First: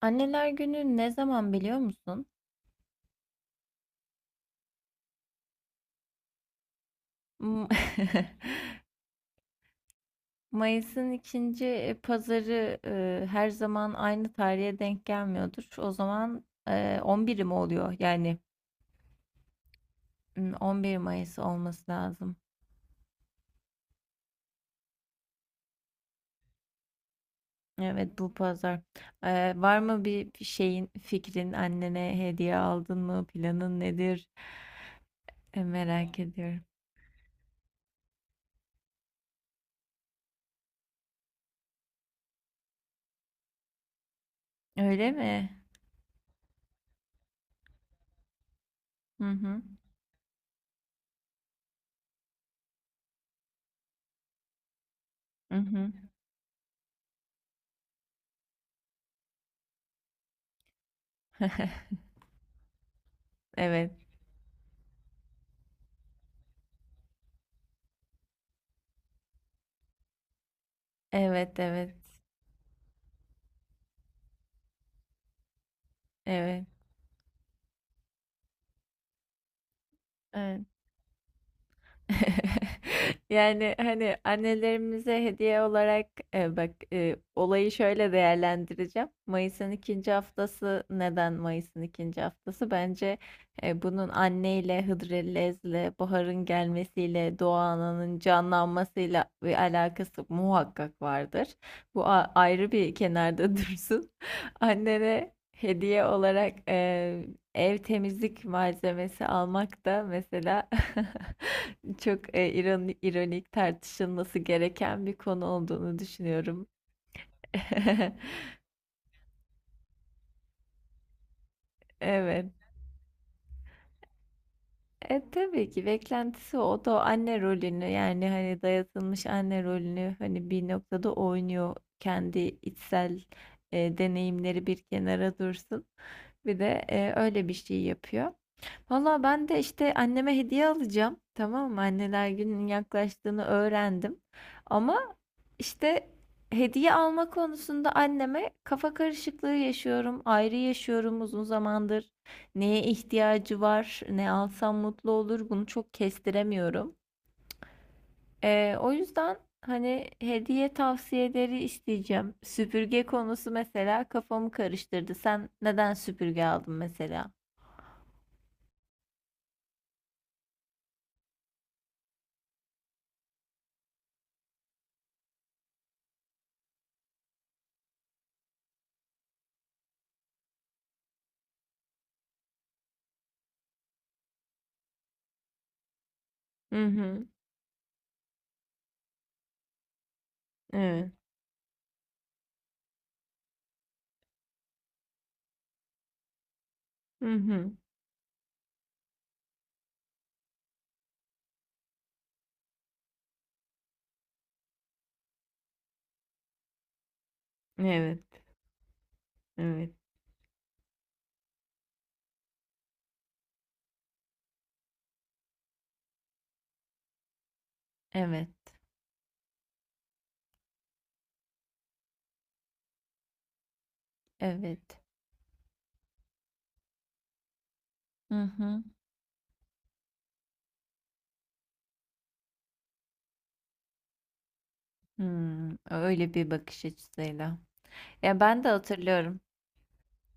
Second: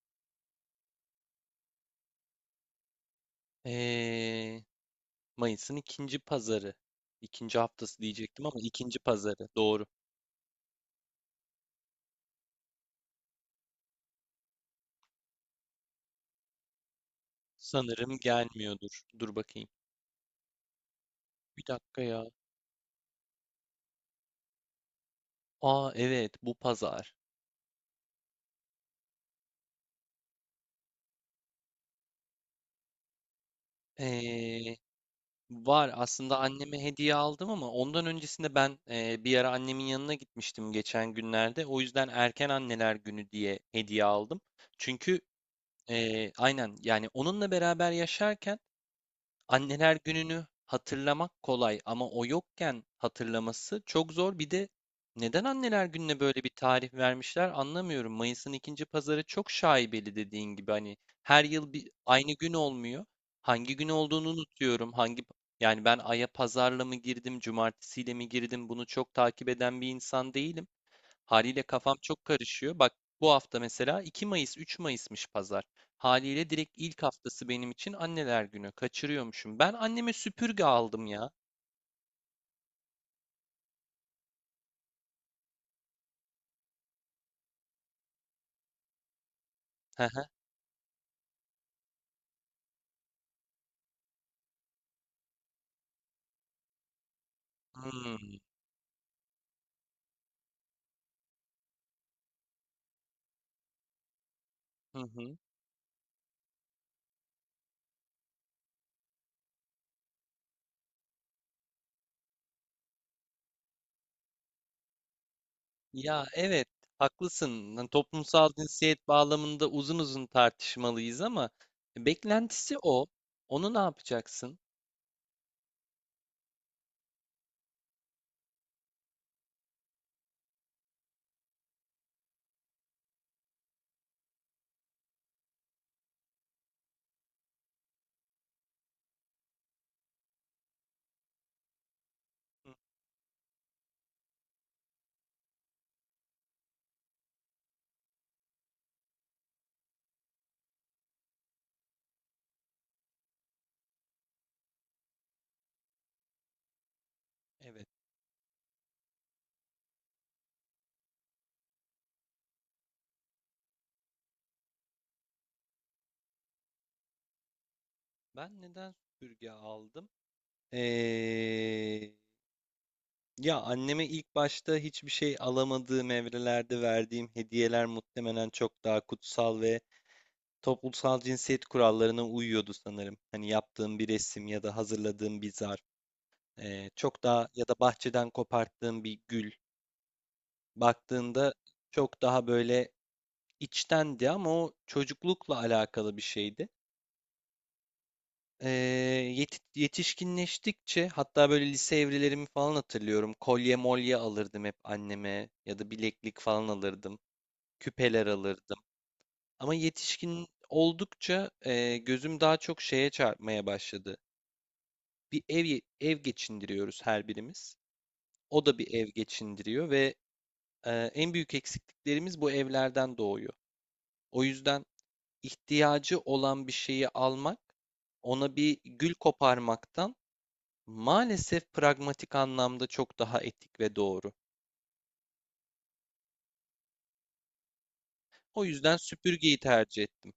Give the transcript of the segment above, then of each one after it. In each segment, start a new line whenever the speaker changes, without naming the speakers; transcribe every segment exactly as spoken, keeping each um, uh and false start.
Anneler Günü ne zaman biliyor musun?
Ee, Mayıs'ın ikinci pazarı. İkinci
M-
haftası diyecektim ama ikinci pazarı. Doğru.
Mayıs'ın ikinci pazarı e, her zaman aynı tarihe denk gelmiyordur. O zaman e, on biri mi oluyor?
Sanırım
Yani
gelmiyordur. Dur bakayım.
m, on bir Mayıs
Bir
olması
dakika ya.
lazım.
Aa evet bu pazar.
Evet bu pazar. E, var mı bir bir şeyin fikrin annene hediye aldın mı? Planın nedir?
Ee,
E,
Var
merak
aslında
ediyorum.
anneme hediye aldım ama ondan öncesinde ben e, bir ara annemin yanına gitmiştim geçen günlerde. O yüzden erken anneler günü diye hediye aldım.
Öyle
Çünkü
mi?
e, aynen yani onunla beraber yaşarken
Hı hı.
anneler gününü hatırlamak kolay ama o yokken hatırlaması çok zor. Bir de neden
Hı
anneler
hı.
gününe böyle bir tarih vermişler anlamıyorum. Mayıs'ın ikinci pazarı çok şaibeli, dediğin gibi, hani her yıl bir aynı gün olmuyor. Hangi gün
Evet.
olduğunu unutuyorum. Hangi yani ben aya pazarla mı girdim, cumartesiyle mi girdim, bunu çok takip eden bir insan değilim.
Evet,
Haliyle
evet.
kafam çok karışıyor. Bak, bu hafta mesela iki Mayıs, üç Mayıs'mış pazar. Haliyle
Evet.
direkt ilk haftası benim için Anneler Günü. Kaçırıyormuşum. Ben anneme
Evet.
süpürge aldım ya.
Yani hani annelerimize hediye olarak e, bak, e, olayı şöyle değerlendireceğim. Mayıs'ın
Hı
ikinci
hı.
haftası neden Mayıs'ın ikinci haftası? Bence e, bunun anneyle, Hıdrellez'le, baharın gelmesiyle, doğanın
Hmm,
canlanmasıyla bir alakası muhakkak vardır. Bu a- ayrı bir kenarda dursun.
hı
Annene
hı.
hediye olarak e, ev temizlik malzemesi almak da mesela çok e, ironi- ironik, tartışılması gereken bir konu olduğunu
Ya
düşünüyorum.
evet, haklısın. Lan, toplumsal cinsiyet bağlamında uzun uzun tartışmalıyız ama
Evet.
beklentisi o. Onu ne yapacaksın?
E, tabii ki beklentisi o. O da anne rolünü, yani hani dayatılmış anne rolünü hani bir noktada oynuyor, kendi içsel e, deneyimleri bir kenara dursun. Bir de e, öyle bir şey yapıyor. Valla ben de işte anneme hediye alacağım. Tamam mı? Anneler gününün
Hı,
yaklaştığını öğrendim. Ama işte hediye alma konusunda anneme kafa karışıklığı yaşıyorum. Ayrı yaşıyorum uzun zamandır. Neye ihtiyacı var? Ne alsam mutlu olur? Bunu çok kestiremiyorum.
evet.
Ee, o yüzden hani hediye tavsiyeleri isteyeceğim. Süpürge konusu mesela kafamı karıştırdı. Sen neden süpürge aldın mesela?
Ben neden süpürge aldım? Ee, Ya anneme ilk başta hiçbir şey alamadığım evrelerde verdiğim hediyeler muhtemelen çok daha kutsal ve toplumsal cinsiyet kurallarına uyuyordu sanırım. Hani yaptığım bir resim ya da hazırladığım bir zarf,
Hı
eee, çok
hı.
daha ya da bahçeden koparttığım bir gül.
Evet.
Baktığında çok daha böyle içtendi ama o çocuklukla alakalı bir şeydi.
Hı hı.
Eee, yeti- Yetişkinleştikçe, hatta böyle lise evrelerimi falan hatırlıyorum. Kolye molye alırdım hep anneme ya da bileklik falan alırdım. Küpeler
Evet.
alırdım. Ama
Evet.
yetişkin oldukça e, gözüm daha çok şeye çarpmaya başladı. Bir ev ev geçindiriyoruz her birimiz.
Evet,
O da bir ev geçindiriyor ve e, en büyük eksikliklerimiz bu evlerden doğuyor. O
evet.
yüzden ihtiyacı olan bir şeyi almak,
Hı
ona bir
hı.
gül koparmaktan maalesef pragmatik anlamda çok daha etik ve doğru.
Hımm, öyle bir bakış açısıyla. Ya, ben
O
de
yüzden
hatırlıyorum.
süpürgeyi tercih ettim.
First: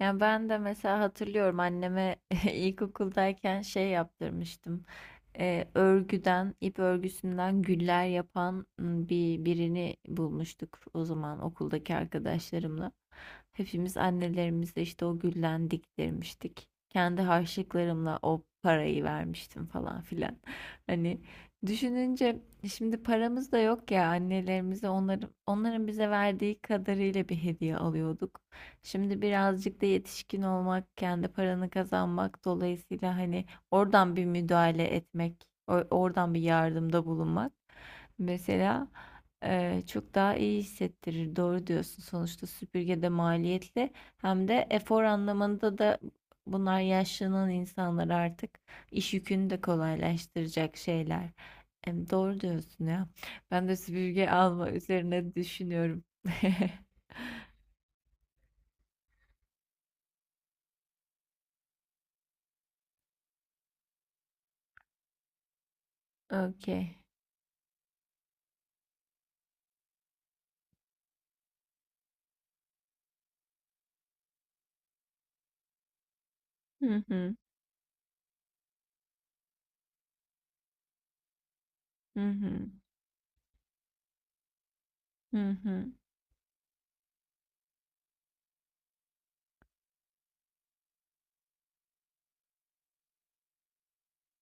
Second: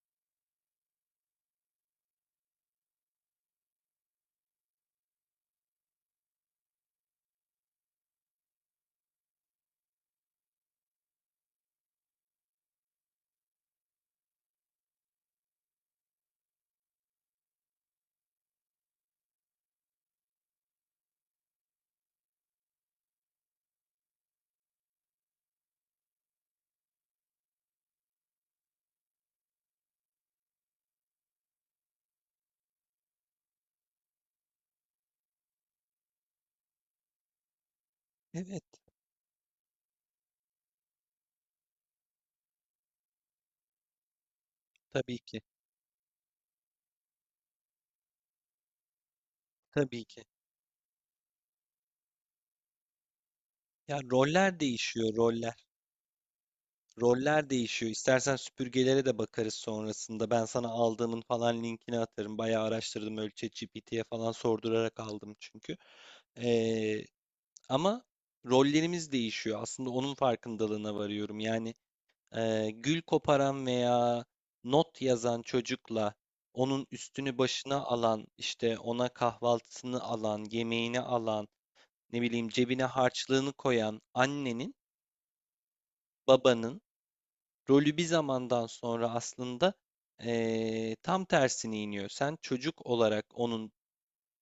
Yani ben de mesela hatırlıyorum, anneme ilkokuldayken şey yaptırmıştım. Ee, örgüden, ip örgüsünden güller yapan m, bir birini bulmuştuk o zaman okuldaki arkadaşlarımla. Hepimiz annelerimizle işte o gülden diktirmiştik. Kendi harçlıklarımla o parayı vermiştim falan filan. Hani düşününce, şimdi paramız da yok ya, annelerimize onların onların bize verdiği kadarıyla bir hediye alıyorduk. Şimdi birazcık da yetişkin olmak, kendi paranı kazanmak dolayısıyla hani oradan bir müdahale etmek, o- oradan bir yardımda bulunmak
Evet,
mesela eee, çok daha iyi hissettirir. Doğru diyorsun. Sonuçta süpürge de maliyetli, hem de efor
tabii ki.
anlamında da bunlar yaşlanan insanlar, artık iş yükünü de
Tabii ki.
kolaylaştıracak şeyler. Em, Doğru diyorsun ya. Ben de
Ya
süpürge
roller
alma
değişiyor,
üzerine
roller.
düşünüyorum.
Roller değişiyor. İstersen süpürgelere de bakarız sonrasında. Ben sana aldığımın falan linkini atarım. Bayağı araştırdım. Öyle ChatGPT'ye falan sordurarak aldım çünkü.
Okey.
Ee, Ama rollerimiz değişiyor. Aslında onun farkındalığına varıyorum. Yani e, gül koparan veya not yazan çocukla onun
Hı hı.
üstünü başına alan, işte ona kahvaltısını alan, yemeğini alan,
Hı
ne bileyim
hı.
cebine harçlığını koyan annenin,
Hı hı.
babanın rolü bir zamandan sonra aslında eee, tam tersine iniyor. Sen çocuk olarak onun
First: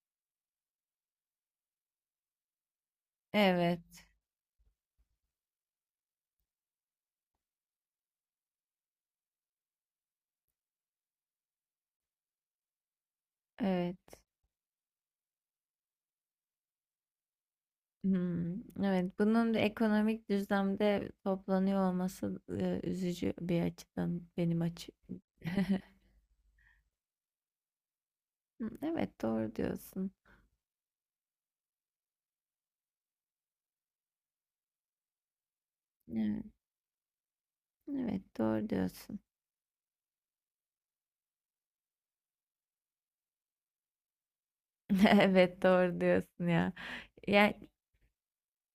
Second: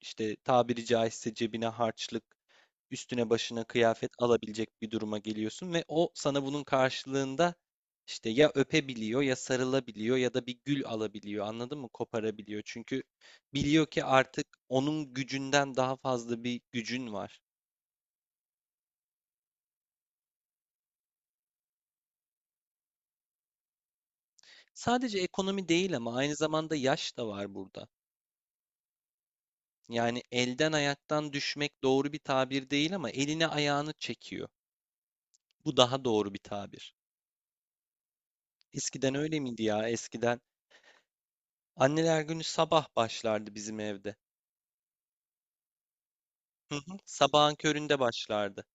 işte tabiri caizse cebine harçlık, üstüne başına
Evet.
kıyafet alabilecek bir duruma geliyorsun ve o sana bunun karşılığında işte ya öpebiliyor ya sarılabiliyor ya da bir gül alabiliyor. Anladın mı? Koparabiliyor. Çünkü biliyor
Evet.
ki artık onun gücünden daha fazla bir gücün var.
Hmm, evet. Bunun da ekonomik düzlemde toplanıyor olması e, üzücü bir açıdan benim açı.
Sadece ekonomi değil, ama aynı zamanda yaş da var burada.
Hı, evet, doğru diyorsun.
Yani elden ayaktan düşmek doğru bir tabir değil ama elini ayağını çekiyor. Bu daha doğru bir
Evet,
tabir.
evet doğru
Eskiden
diyorsun.
öyle miydi ya? Eskiden anneler günü sabah başlardı bizim evde.
Evet, doğru diyorsun ya.
Hı hı,
Ya,
sabahın köründe başlardı.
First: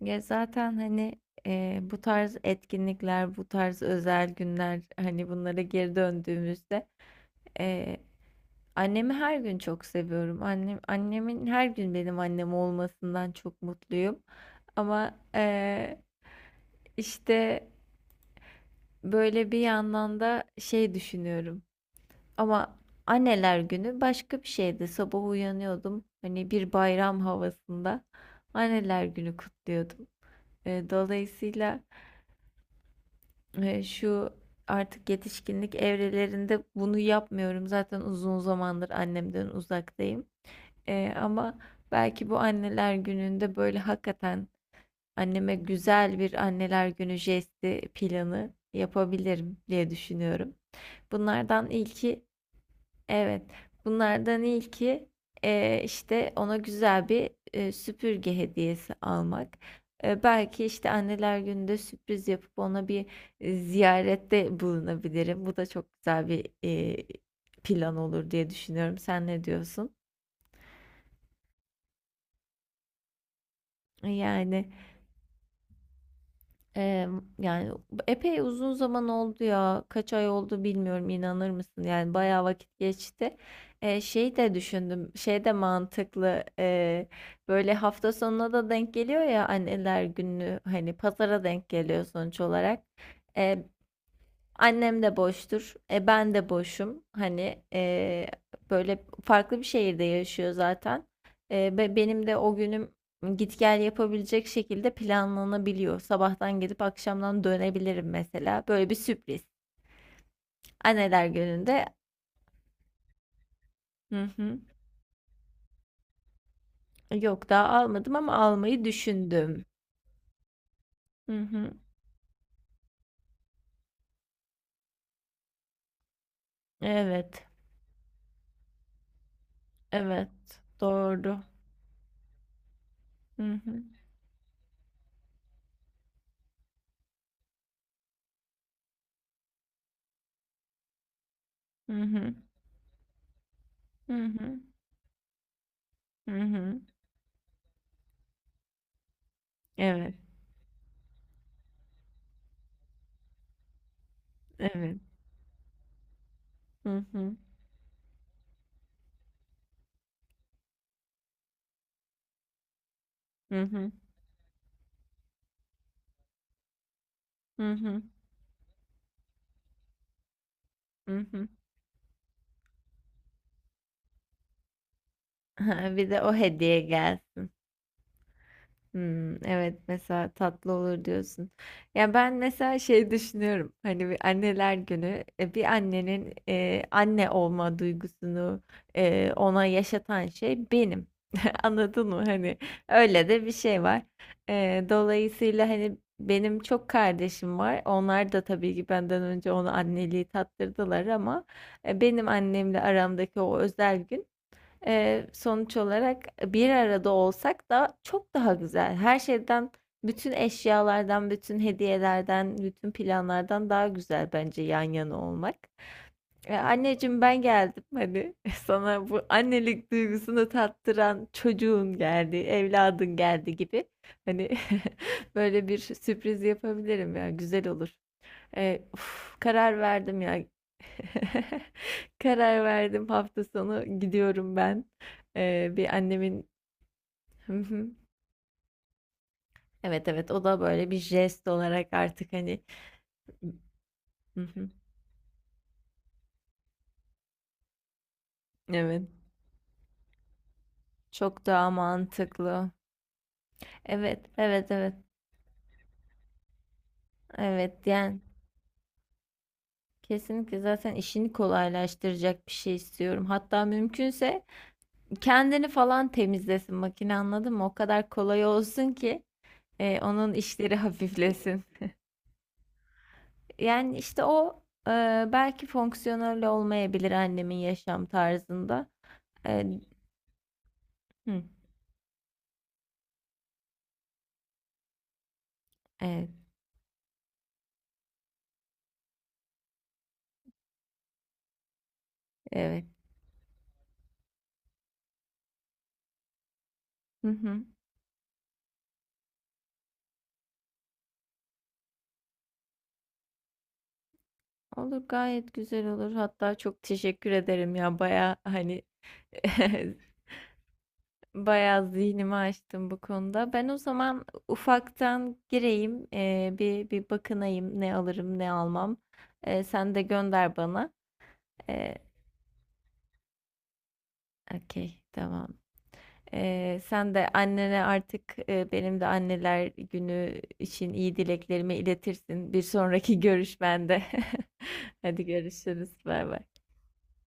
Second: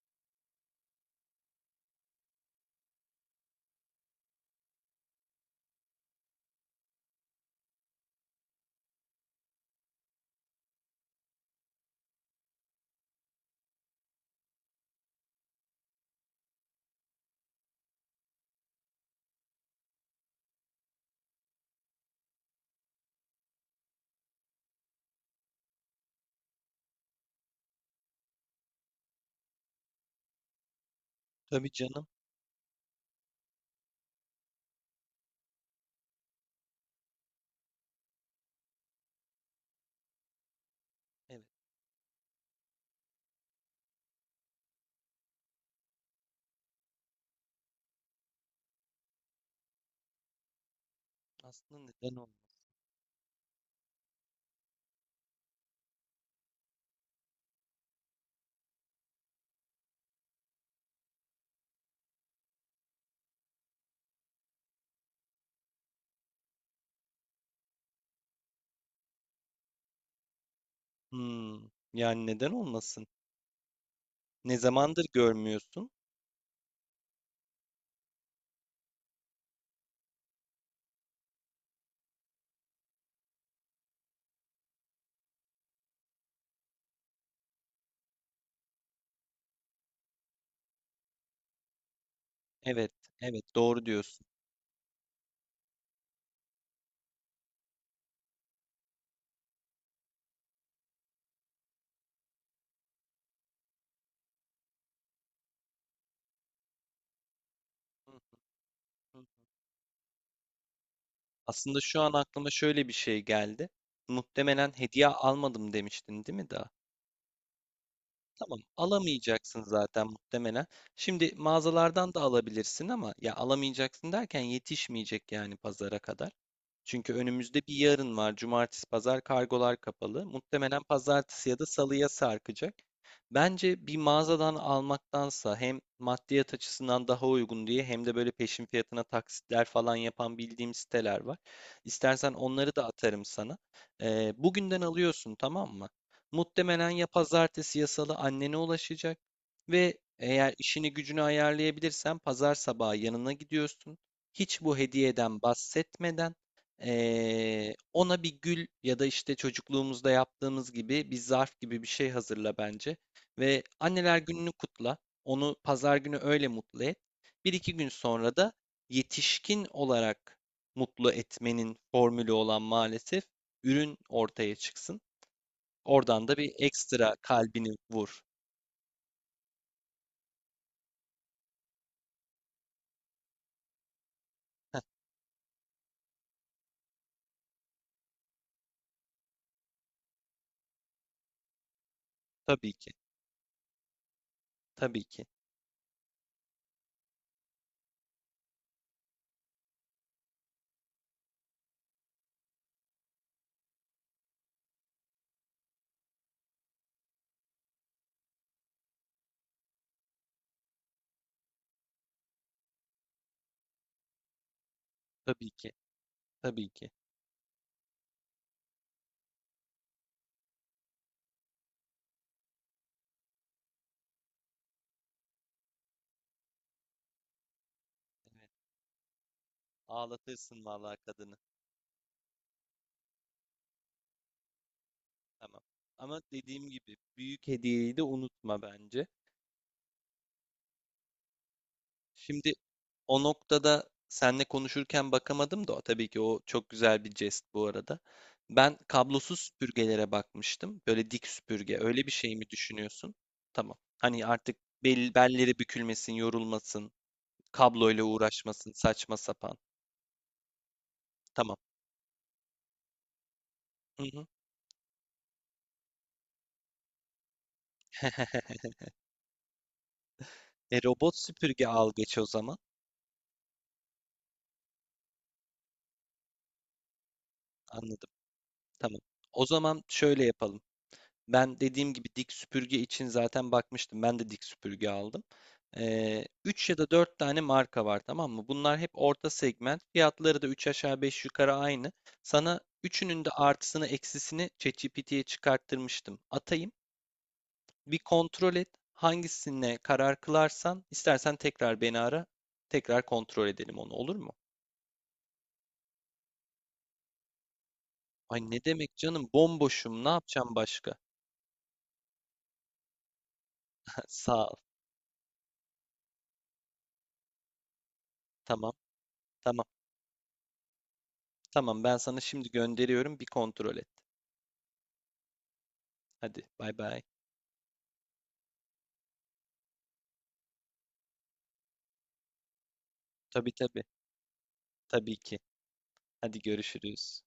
ya zaten hani e, bu tarz etkinlikler, bu tarz özel günler, hani bunlara geri döndüğümüzde. Annemi her gün çok seviyorum. Annem, annemin her gün benim annem olmasından çok mutluyum. Ama eee, işte böyle bir yandan da şey düşünüyorum. Ama anneler günü başka bir şeydi. Sabah uyanıyordum. Hani bir bayram havasında anneler günü kutluyordum. Eee,
Tabii
dolayısıyla
canım.
eee, şu artık yetişkinlik evrelerinde bunu yapmıyorum. Zaten uzun zamandır annemden uzaktayım. Eee,
Evet.
ama belki bu Anneler Günü'nde böyle hakikaten anneme güzel bir Anneler Günü jesti planı yapabilirim diye düşünüyorum. Bunlardan
Aslında neden
ilki,
olmasın?
evet, bunlardan ilki eee, işte ona güzel bir eee, süpürge hediyesi almak. Eee, belki işte Anneler Günü'nde sürpriz yapıp ona bir e, ziyarette bulunabilirim. Bu da çok güzel bir eee, plan olur diye düşünüyorum. Sen ne diyorsun?
Hmm, yani neden olmasın? Ne
Yani.
zamandır görmüyorsun?
Eee, Yani epey uzun zaman oldu ya. Kaç ay oldu bilmiyorum, inanır mısın? Yani bayağı vakit geçti. Eee, şey de düşündüm. Şey de mantıklı. Eee, böyle hafta sonuna da denk geliyor ya anneler günü. Hani pazara denk geliyor sonuç olarak.
Evet, evet
Ee,
doğru diyorsun.
Annem de boştur. E ben de boşum. Hani e, böyle farklı bir şehirde yaşıyor zaten. E, be- benim de o günüm git gel yapabilecek şekilde planlanabiliyor. Sabahtan gidip akşamdan dönebilirim
Hı
mesela. Böyle bir
hı hı.
sürpriz. Anneler
Aslında
gününde.
şu an aklıma şöyle bir şey geldi.
Hı hı.
Muhtemelen hediye almadım demiştin, değil mi daha?
Yok, daha almadım ama
Tamam,
almayı
alamayacaksın
düşündüm.
zaten muhtemelen. Şimdi
Hı hı.
mağazalardan da alabilirsin ama ya alamayacaksın derken yetişmeyecek yani pazara kadar. Çünkü
Evet.
önümüzde bir yarın var. Cumartesi, pazar kargolar kapalı.
Evet.
Muhtemelen
Doğru.
pazartesi ya da salıya sarkacak.
Hı hı.
Bence bir mağazadan almaktansa hem maddiyat açısından daha uygun diye, hem de böyle peşin fiyatına taksitler falan yapan bildiğim siteler var.
Hı
İstersen
hı.
onları da atarım sana.
Hı
Ee,
hı.
bugünden alıyorsun, tamam mı?
Hı hı.
Muhtemelen ya pazartesi ya salı annene ulaşacak ve
Evet.
eğer işini gücünü ayarlayabilirsen pazar sabahı yanına gidiyorsun. Hiç bu
Evet.
hediyeden bahsetmeden
Hı hı.
Eee, ona bir gül ya da işte çocukluğumuzda yaptığımız gibi bir zarf gibi bir şey hazırla bence.
Hı
Ve
hı.
anneler gününü kutla. Onu pazar günü öyle mutlu et. Bir
Hı
iki gün
hı.
sonra da yetişkin olarak mutlu
Hı hı.
etmenin formülü olan maalesef ürün ortaya çıksın.
Ha, bir de
Oradan
o
da bir
hediye
ekstra
gelsin.
kalbini vur.
Hmm, evet, mesela tatlı olur diyorsun. Ya ben mesela şey düşünüyorum. Hani bir anneler
Heh,
günü, e, bir annenin e, anne olma duygusunu e, ona yaşatan şey benim. Anladın mı? Hani
tabii ki,
öyle de bir şey var. E,
tabii ki,
dolayısıyla hani benim çok kardeşim var. Onlar da tabii ki benden önce ona anneliği tattırdılar, ama e, benim annemle aramdaki o özel gün, Eee, sonuç olarak bir arada olsak da çok daha güzel. Her şeyden, bütün eşyalardan, bütün hediyelerden, bütün planlardan daha güzel bence yan yana
tabii
olmak.
ki,
E,
tabii ki.
anneciğim ben geldim hani, sana bu annelik duygusunu tattıran çocuğun geldi, evladın geldi gibi. Hani böyle bir sürpriz yapabilirim ya, güzel olur.
Evet,
E, uf, karar verdim ya.
ağlatırsın vallahi kadını.
Karar verdim, hafta sonu gidiyorum ben.
Tamam.
E, bir
Ama
annemin.
dediğim gibi büyük
Hı hı.
hediyeyi de unutma bence.
Evet, evet, o da böyle bir jest olarak artık
Şimdi
hani.
o noktada
Hı
seninle
hı.
konuşurken bakamadım da, tabii ki o çok güzel bir jest bu arada. Ben
Evet.
kablosuz süpürgelere bakmıştım. Böyle dik
Çok daha
süpürge. Öyle bir şey mi
mantıklı.
düşünüyorsun? Tamam. Hani
Evet,
artık
evet, evet.
bel, belleri bükülmesin, yorulmasın,
Evet,
kabloyla
yani
uğraşmasın, saçma sapan.
kesinlikle zaten işini
Tamam.
kolaylaştıracak bir şey istiyorum. Hatta
Hı hı.
mümkünse kendini falan temizlesin makine, anladın mı? O kadar kolay olsun ki e, onun işleri
E, robot
hafiflesin.
süpürge al geç o zaman.
Yani işte o, e, belki fonksiyonel olmayabilir annemin yaşam
Anladım.
tarzında.
Tamam. O
E,
zaman şöyle yapalım.
hı,
Ben dediğim gibi dik süpürge için zaten bakmıştım. Ben de dik süpürge aldım.
evet,
Üç ya da dört tane marka var, tamam mı? Bunlar hep orta segment. Fiyatları da üç aşağı beş yukarı aynı. Sana
evet.
üçünün de artısını eksisini ChatGPT'ye çıkarttırmıştım. Atayım.
Hı hı.
Bir kontrol et. Hangisine karar kılarsan istersen tekrar beni ara. Tekrar kontrol edelim onu, olur mu?
Olur, gayet güzel olur. Hatta çok teşekkür ederim ya, baya
Ay ne
hani
demek canım, bomboşum, ne yapacağım başka?
baya zihnimi açtım bu konuda. Ben o zaman
Sağ ol.
ufaktan gireyim, e, bir bir bakınayım ne alırım ne
Tamam,
almam. E,
tamam
sen de gönder bana.
tamam
E,
ben sana şimdi gönderiyorum, bir kontrol et.
Okey, tamam.
Hadi bay
Ee,
bay.
sen de annene artık, e, benim de anneler günü için iyi dileklerimi iletirsin bir sonraki
Tabii tabii.
görüşmende.
Tabii
Hadi
ki.
görüşürüz. Bay
Hadi
bay.
görüşürüz.